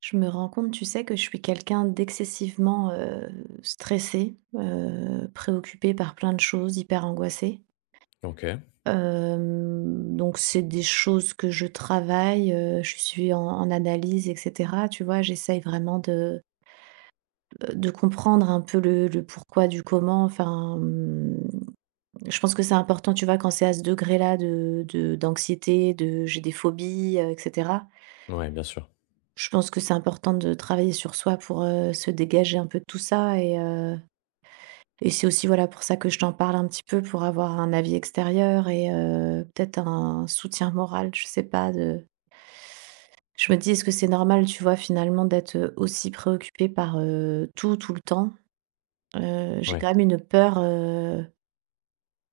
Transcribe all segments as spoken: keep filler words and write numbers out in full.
Je me rends compte, tu sais, que je suis quelqu'un d'excessivement, heu, stressé, heu, préoccupé par plein de choses, hyper angoissé. OK. Donc c'est des choses que je travaille, heu, je suis en en analyse, et cetera, tu vois? J'essaye vraiment de, de comprendre un peu le le pourquoi du comment, enfin, mmh, je pense que c'est important, tu vois, quand c'est à ce degré-là de de d'anxiété, de j'ai des phobies, heu, et Ouais, bien sûr. je pense que c'est important de travailler sur soi pour, heu, se dégager un peu de tout ça, et heu et c'est aussi, voilà, pour ça que je t'en parle un petit peu, pour avoir un avis extérieur et, heu, peut-être un soutien moral, je sais pas, de je me dis: «Est-ce que c'est normal?» Tu vois, finalement, d'être, euh, aussi préoccupée par, heu, tout, tout le temps? Heu, j'ai Ouais, quand même une peur, heu,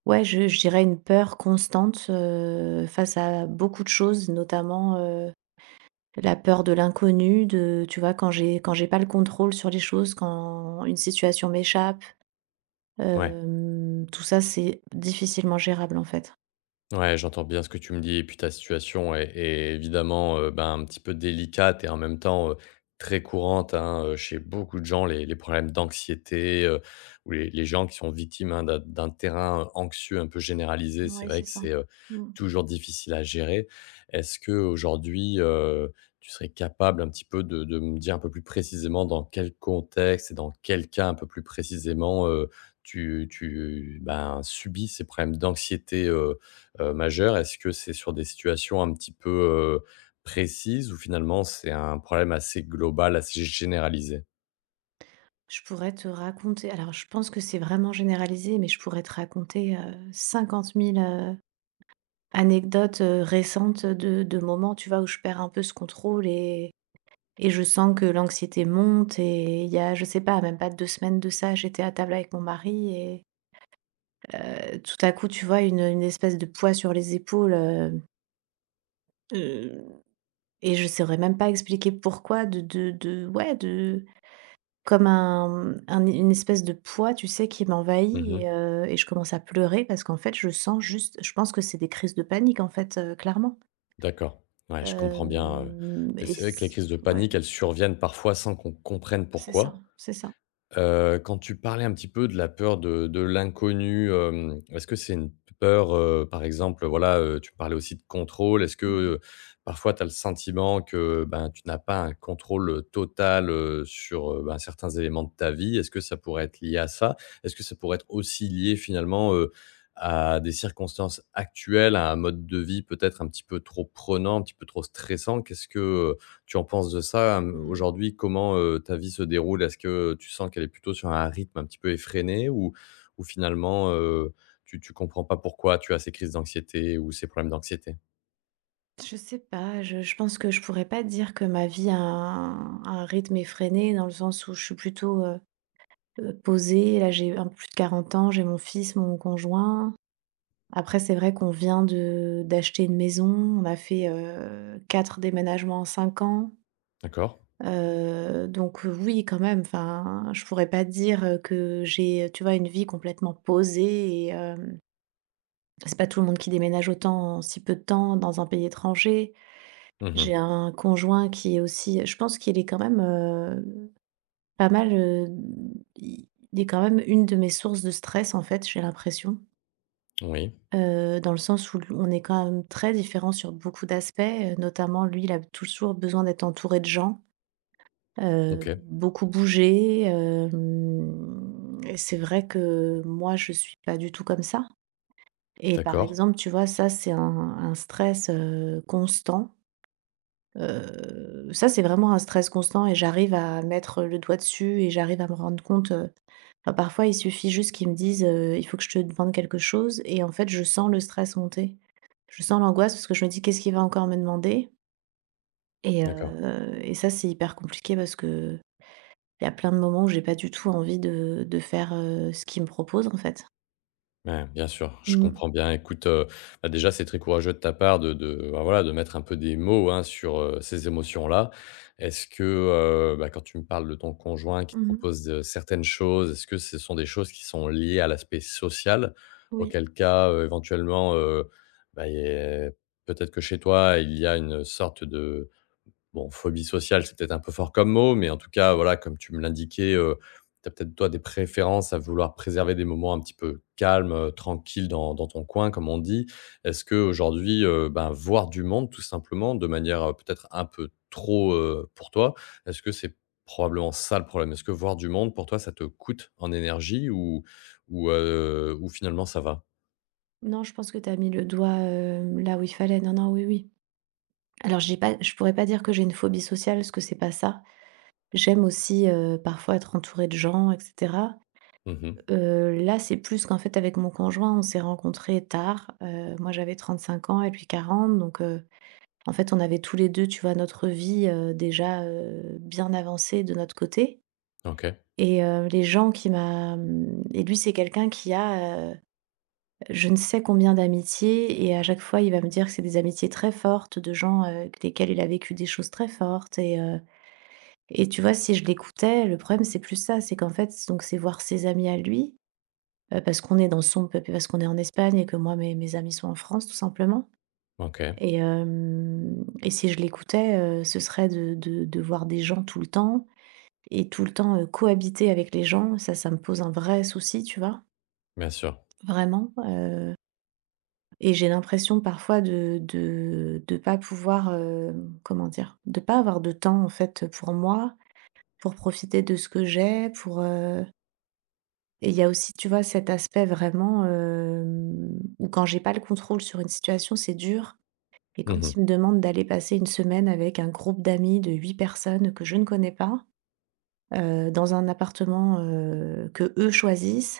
ouais, je je dirais une peur constante, heu, face à beaucoup de choses, notamment, heu la peur de l'inconnu, de tu vois, quand j'ai quand j'ai pas le contrôle sur les choses, quand une situation m'échappe, ouais. hem, tout ça, c'est difficilement gérable, en fait. Ouais, j'entends bien ce que tu me dis et puis ta situation est est évidemment, heu, ben, un petit peu délicate et en même temps, heu, très courante, hein, heu, chez beaucoup de gens, les les problèmes d'anxiété, heu, ou les les gens qui sont victimes, hein, d'un d'un terrain anxieux un peu généralisé. C'est Ouais, c'est vrai que ça. c'est, heu, Mmh. toujours difficile à gérer. Est-ce qu'aujourd'hui, heu, tu serais capable un petit peu de de me dire un peu plus précisément dans quel contexte et dans quel cas un peu plus précisément, heu, tu tu, ben, subis ces problèmes d'anxiété, heu, heu, majeurs? Est-ce que c'est sur des situations un petit peu, heu, précises, ou finalement c'est un problème assez global, assez généralisé? Je pourrais te raconter, alors je pense que c'est vraiment généralisé, mais je pourrais te raconter, heu, cinquante mille, heu, anecdotes, heu, récentes de de moments, tu vois, où je perds un peu ce contrôle, et et je sens que l'anxiété monte, et il y a, je sais pas, même pas deux semaines de ça, j'étais à table avec mon mari et, heu, tout à coup, tu vois, une, une espèce de poids sur les épaules, heu heu, et je saurais même pas expliquer pourquoi de de de ouais, de comme un, mmh, un une espèce de poids, tu sais, qui m'envahit, Mmh. et heu, et je commence à pleurer parce qu'en fait, je sens juste je pense que c'est des crises de panique, en fait, heu, clairement. D'accord. Ouais, je comprends bien, heu Hem, et et c'est vrai que les c crises de Ouais, panique, elles surviennent parfois sans qu'on comprenne c'est ça, pourquoi. c'est ça. Heu, quand tu parlais un petit peu de la peur de de l'inconnu, hem, est-ce que c'est une peur, heu, par exemple, voilà, heu, tu parlais aussi de contrôle. Est-ce que, Mmh mh. heu, parfois tu as le sentiment que, ben, tu n'as pas un contrôle total, heu, sur, heu, ben, certains éléments de ta vie? Est-ce que ça pourrait être lié à ça? Est-ce que ça pourrait être aussi lié finalement, heu, à des circonstances actuelles, à un mode de vie peut-être un petit peu trop prenant, un petit peu trop stressant? Qu'est-ce que, euh, tu en penses de ça, hem, Mmh. aujourd'hui? Comment, heu, ta vie se déroule? Est-ce que tu sens qu'elle est plutôt sur un rythme un petit peu effréné, ou ou finalement, heu, tu tu comprends pas pourquoi tu as ces crises d'anxiété ou ces problèmes d'anxiété? Je sais pas, je je pense que je pourrais pas dire que ma vie a un un rythme effréné, dans le sens où je suis plutôt, euh, Heu, posée, là, j'ai un peu plus de quarante ans, j'ai mon fils, mon conjoint. Après, c'est vrai qu'on vient de d'acheter une maison. On a fait, heu, quatre déménagements en cinq ans. D'accord. Heu, donc euh, oui, quand même, enfin, je pourrais pas dire, heu, que j'ai, tu vois, une vie complètement posée, et hem, c'est pas tout le monde qui déménage autant en si peu de temps dans un pays étranger. Mmh. J'ai un conjoint qui est aussi, je pense qu'il est quand même, euh, pas mal, heu, il il est quand même une de mes sources de stress, en fait, j'ai l'impression, Oui. heu, dans le sens où on est quand même très différents sur beaucoup d'aspects, heu, notamment lui, il a toujours besoin d'être entouré de gens, heu, OK. beaucoup bouger, hem et c'est vrai que moi, je suis pas du tout comme ça, et par D'accord. exemple, tu vois, ça, c'est un un stress, heu, constant, heu, ça, c'est vraiment un stress constant, et j'arrive à mettre le doigt dessus, et j'arrive à me rendre compte. Bah, parfois, il suffit juste qu'ils me disent, heu: «Il faut que je te demande quelque chose», et en fait, je sens le stress monter. Je sens l'angoisse parce que je me dis: «Qu'est-ce qu'il va encore me demander?» et D'accord. heu et ça, c'est hyper compliqué parce que il y a plein de moments où j'ai pas du tout envie de de faire, heu, ce qu'ils me proposent, en fait. Ouais, bien sûr, je Mmh. comprends bien. Écoute, heu, bah, déjà, c'est très courageux de ta part de de, bah, voilà, de mettre un peu des mots, hein, sur, heu, ces émotions-là. Est-ce que, heu, bah, quand tu me parles de ton conjoint qui te Mmh. propose, heu, certaines choses, est-ce que ce sont des choses qui sont liées à l'aspect social? Oui. Auquel cas, heu, éventuellement, heu, bah, il y a peut-être que chez toi, il y a une sorte de… Bon, phobie sociale, c'est peut-être un peu fort comme mot, mais en tout cas, voilà, comme tu me l'indiquais, heu, tu as peut-être toi des préférences à vouloir préserver des moments un petit peu calmes, heu, tranquilles dans dans ton coin, comme on dit. Est-ce qu'aujourd'hui, heu, ben, voir du monde tout simplement de manière, heu, peut-être un peu trop, heu, pour toi, est-ce que c'est probablement ça le problème? Est-ce que voir du monde pour toi, ça te coûte en énergie ou ou, heu, ou finalement ça va? Non, je pense que tu as mis le doigt, heu, là où il fallait. Non, non, oui, oui. Alors j'ai pas, je pourrais pas dire que j'ai une phobie sociale parce que c'est pas ça. J'aime aussi, heu, parfois être entourée de gens, et cetera. Mmh. Heu, là, c'est plus qu'en fait, avec mon conjoint, on s'est rencontrés tard. Heu, moi, j'avais trente-cinq ans et lui quarante, donc, heu, en fait, on avait tous les deux, tu vois, notre vie, heu, déjà, heu, bien avancée de notre côté, OK, et heu, les gens qui m'a, mmh et lui, c'est quelqu'un qui a, heu, je ne sais combien d'amitiés, et à chaque fois, il va me dire que c'est des amitiés très fortes, de gens, heu, avec lesquels il a vécu des choses très fortes, et heu et tu vois, si je l'écoutais, le problème, c'est plus ça, c'est qu'en fait, donc c'est voir ses amis à lui, heu, parce qu'on est dans son p parce qu'on est en Espagne, et que moi, mes mes amis sont en France, tout simplement, OK, et hem et si je l'écoutais, heu, ce serait de de de voir des gens tout le temps, et tout le temps, heu, cohabiter avec les gens. Ça, ça me pose un vrai souci, tu vois? bien sûr. Vraiment, heu et j'ai l'impression parfois de de de pas pouvoir, hem, comment dire? De pas avoir de temps, en fait, pour moi, pour profiter de ce que j'ai, pour, heu et il y a aussi, tu vois, cet aspect vraiment, hem, où quand j'ai pas le contrôle sur une situation, c'est dur, et quand Mmh. ils me demandent d'aller passer une semaine avec un groupe d'amis de huit personnes que je ne connais pas, heu, dans un appartement, euh, que eux choisissent,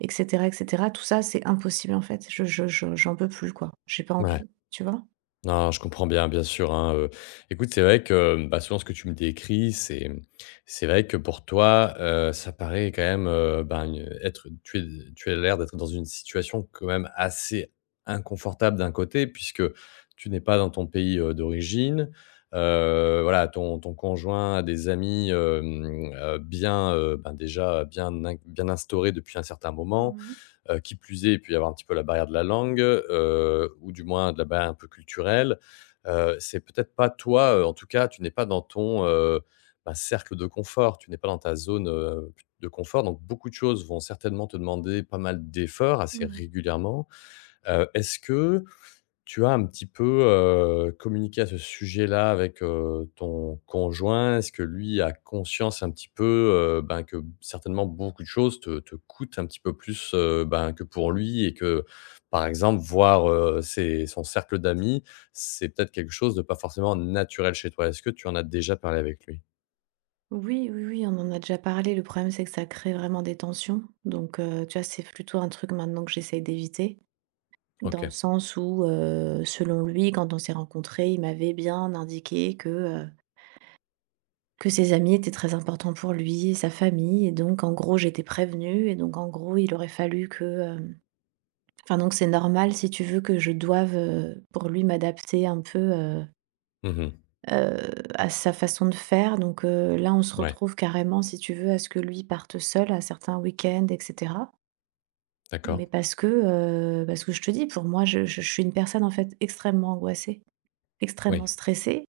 et cetera, et cetera, tout ça, c'est impossible, en fait. Je je je j'en peux plus, quoi. J'ai pas Ouais. envie, tu vois? Non, je comprends bien, bien sûr, hein, heu. Écoute, c'est vrai que, mmh, bah, selon ce que tu me décris, c'est mmh, c'est vrai que pour toi, heu, ça paraît quand même, heu, ben, une être tu es tu as l'air d'être dans une situation quand même assez inconfortable d'un côté, puisque tu n'es pas dans ton pays, heu, d'origine. Heu, voilà, ton ton conjoint a des amis, hem, heu, bien, heu, ben, déjà bien in bien instaurés depuis un certain moment. Mmh mh. Heu, qui plus est, il peut y avoir un petit peu la barrière de la langue, heu, ou du moins de la barrière un peu culturelle. Heu, c'est peut-être pas toi, heu, en tout cas, tu n'es pas dans ton, heu, bah, cercle de confort, tu n'es pas dans ta zone, heu, de confort, donc beaucoup de choses vont certainement te demander pas mal d'efforts assez Mmh. régulièrement. Heu, est-ce que tu as un petit peu, heu, communiqué à ce sujet-là avec, heu, ton conjoint? Est-ce que lui a conscience un petit peu, heu, ben, que certainement beaucoup de choses te te coûtent un petit peu plus, heu, ben, que pour lui, et que, par exemple, voir, heu, ses son cercle d'amis, c'est peut-être quelque chose de pas forcément naturel chez toi? Est-ce que tu en as déjà parlé avec lui? Oui, oui, oui, on en a déjà parlé. Le problème, c'est que ça crée vraiment des tensions, donc, heu, tu vois, c'est plutôt un truc maintenant que j'essaye d'éviter. Dans le OK. sens où, heu, selon lui, quand on s'est rencontrés, il m'avait bien indiqué que, heu, que ses amis étaient très importants pour lui et sa famille, et donc en gros, j'étais prévenue, et donc en gros, il aurait fallu que, hem enfin donc c'est normal, si tu veux, que je doive, heu, pour lui, m'adapter un peu, heu Mmh. heu, à sa façon de faire, donc, heu, là, on se Ouais, retrouve carrément, si tu veux, à ce que lui parte seul à certains week-ends, et cetera. d'accord. Mais parce que, heu, parce que je te dis, pour moi, je je je suis une personne, en fait, extrêmement angoissée. Extrêmement Oui. stressée.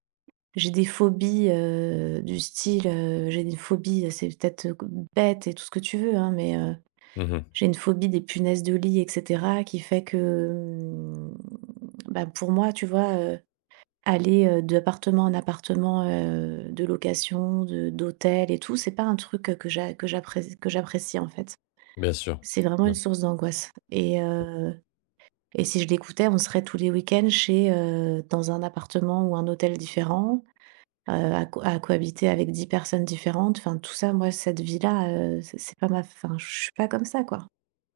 J'ai des phobies, heu, du style, heu, j'ai des phobies, c'est peut-être, heu, bête et tout ce que tu veux, hein, mais, heu, Mmh. j'ai une phobie des punaises de lit, et cetera, qui fait que, hem, bah, pour moi, tu vois, heu, aller, heu, d'appartement en appartement, heu, de location, de d'hôtel et tout, c'est pas un truc, heu, que j'a que j'appré que j'apprécie, en fait. Bien sûr. C'est vraiment Mmh. une source d'angoisse, et heu et si je l'écoutais, on serait tous les week-ends chez, heu, dans un appartement ou un hôtel différent, heu, à co à cohabiter avec dix personnes différentes. Enfin tout ça, moi, cette vie-là, heu, c'est c'est pas ma, enfin, je suis pas comme ça, quoi.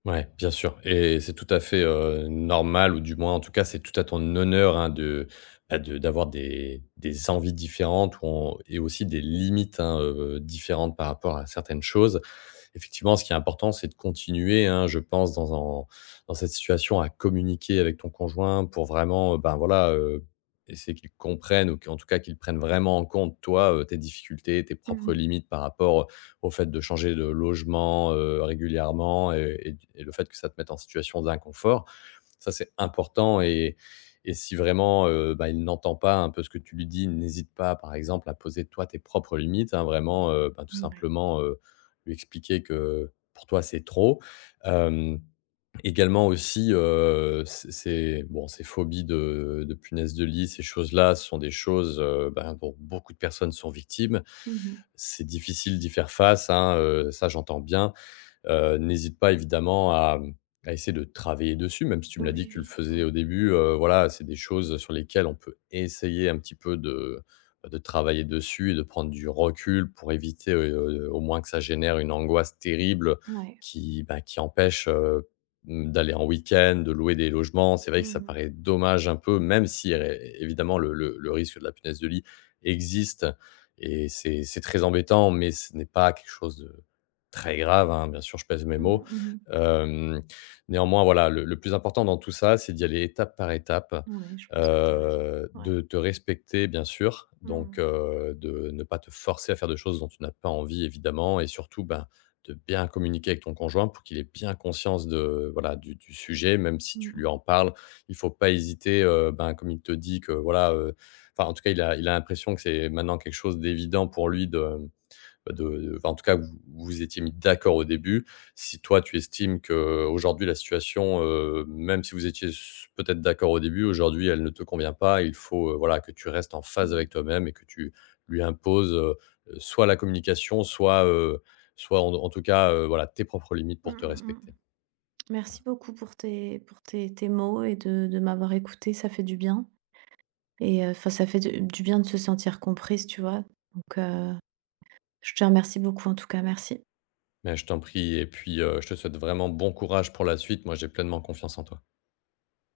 Ouais, bien sûr, et c'est tout à fait, heu, normal, ou du moins, en tout cas, c'est tout à ton honneur, hein, de, bah, de d'avoir des des envies différentes, ou en et aussi des limites, hein, heu, différentes par rapport à certaines choses. Effectivement, ce qui est important, c'est de continuer, hein, je pense, dans, en- dans cette situation, à communiquer avec ton conjoint pour vraiment, euh, ben voilà, euh, essayer qu'il comprenne ou qu'en tout cas qu'il prenne vraiment en compte, toi, euh, tes difficultés, tes propres Mmh. limites par rapport euh, au fait de changer de logement euh, régulièrement, et, et- et le fait que ça te mette en situation d'inconfort. Ça, c'est important, et et si vraiment, heu, bah, il n'entend pas un peu ce que tu lui dis, n'hésite pas, par exemple, à poser toi tes propres limites, hein, vraiment, heu, ben, tout Ouais. simplement, heu, lui expliquer que pour toi, c'est trop. Hem, également aussi, heu, ces ces bon, ces phobies de de punaises de lit, ces choses-là, ce sont des choses, heu, ben, dont beaucoup de personnes sont victimes. Mmh. C'est difficile d'y faire face, hein, heu, ça, j'entends bien. Heu, n'hésite pas évidemment à, mmh, à essayer de travailler dessus, même si tu me l'as dit Oui, que tu le oui, faisais au oui, début, oui. heu, voilà, c'est des choses sur lesquelles on peut essayer un petit peu de, bah, de travailler dessus et de prendre du recul pour éviter, heu, au moins que ça génère une angoisse terrible Ouais. qui, bah, qui empêche, heu, mmh, d'aller en week-end, de louer des logements. C'est vrai que Mmh ça mh. paraît dommage un peu, même si ré évidemment le le le risque de la punaise de lit existe et c'est c'est très embêtant, mais ce n'est pas quelque chose de très grave, hein, bien sûr, je pèse mes Mmh mots. mmh. Hem, néanmoins, voilà, le le plus important dans tout ça, c'est d'y aller étape par étape, Ouais, je pense que tu as raison. heu, Ouais. de te respecter, bien sûr, Mmh donc mh. heu, de ne pas te forcer à faire de choses dont tu n'as pas envie, évidemment, et surtout, ben, de bien communiquer avec ton conjoint pour qu'il ait bien conscience de, voilà, du du sujet, même si Mmh tu lui mh. en parles. Il faut pas hésiter, heu, ben, comme il te dit que, voilà, heu, enfin, en tout cas, il a il a l'impression que c'est maintenant quelque chose d'évident pour lui de de de enfin, en tout cas, vous vous étiez mis d'accord au début. Si toi, tu estimes que aujourd'hui la situation, heu, même si vous étiez s peut-être d'accord au début, aujourd'hui elle ne te convient pas, il faut, heu, voilà, que tu restes en phase Mmh. avec toi-même et que tu lui imposes, heu, soit la communication, soit, heu, soit en en tout cas, heu, voilà, tes propres limites Mmh pour te mmh. respecter. Merci beaucoup pour tes pour tes tes mots et de de m'avoir écoutée, ça fait du bien, et euh, enfin, ça fait de du bien de se sentir comprise, tu vois? Donc, heu, je te remercie beaucoup en tout cas. Merci. Mais je t'en prie, et puis, heu, je te souhaite vraiment bon courage pour la suite. Moi, j'ai pleinement confiance en toi.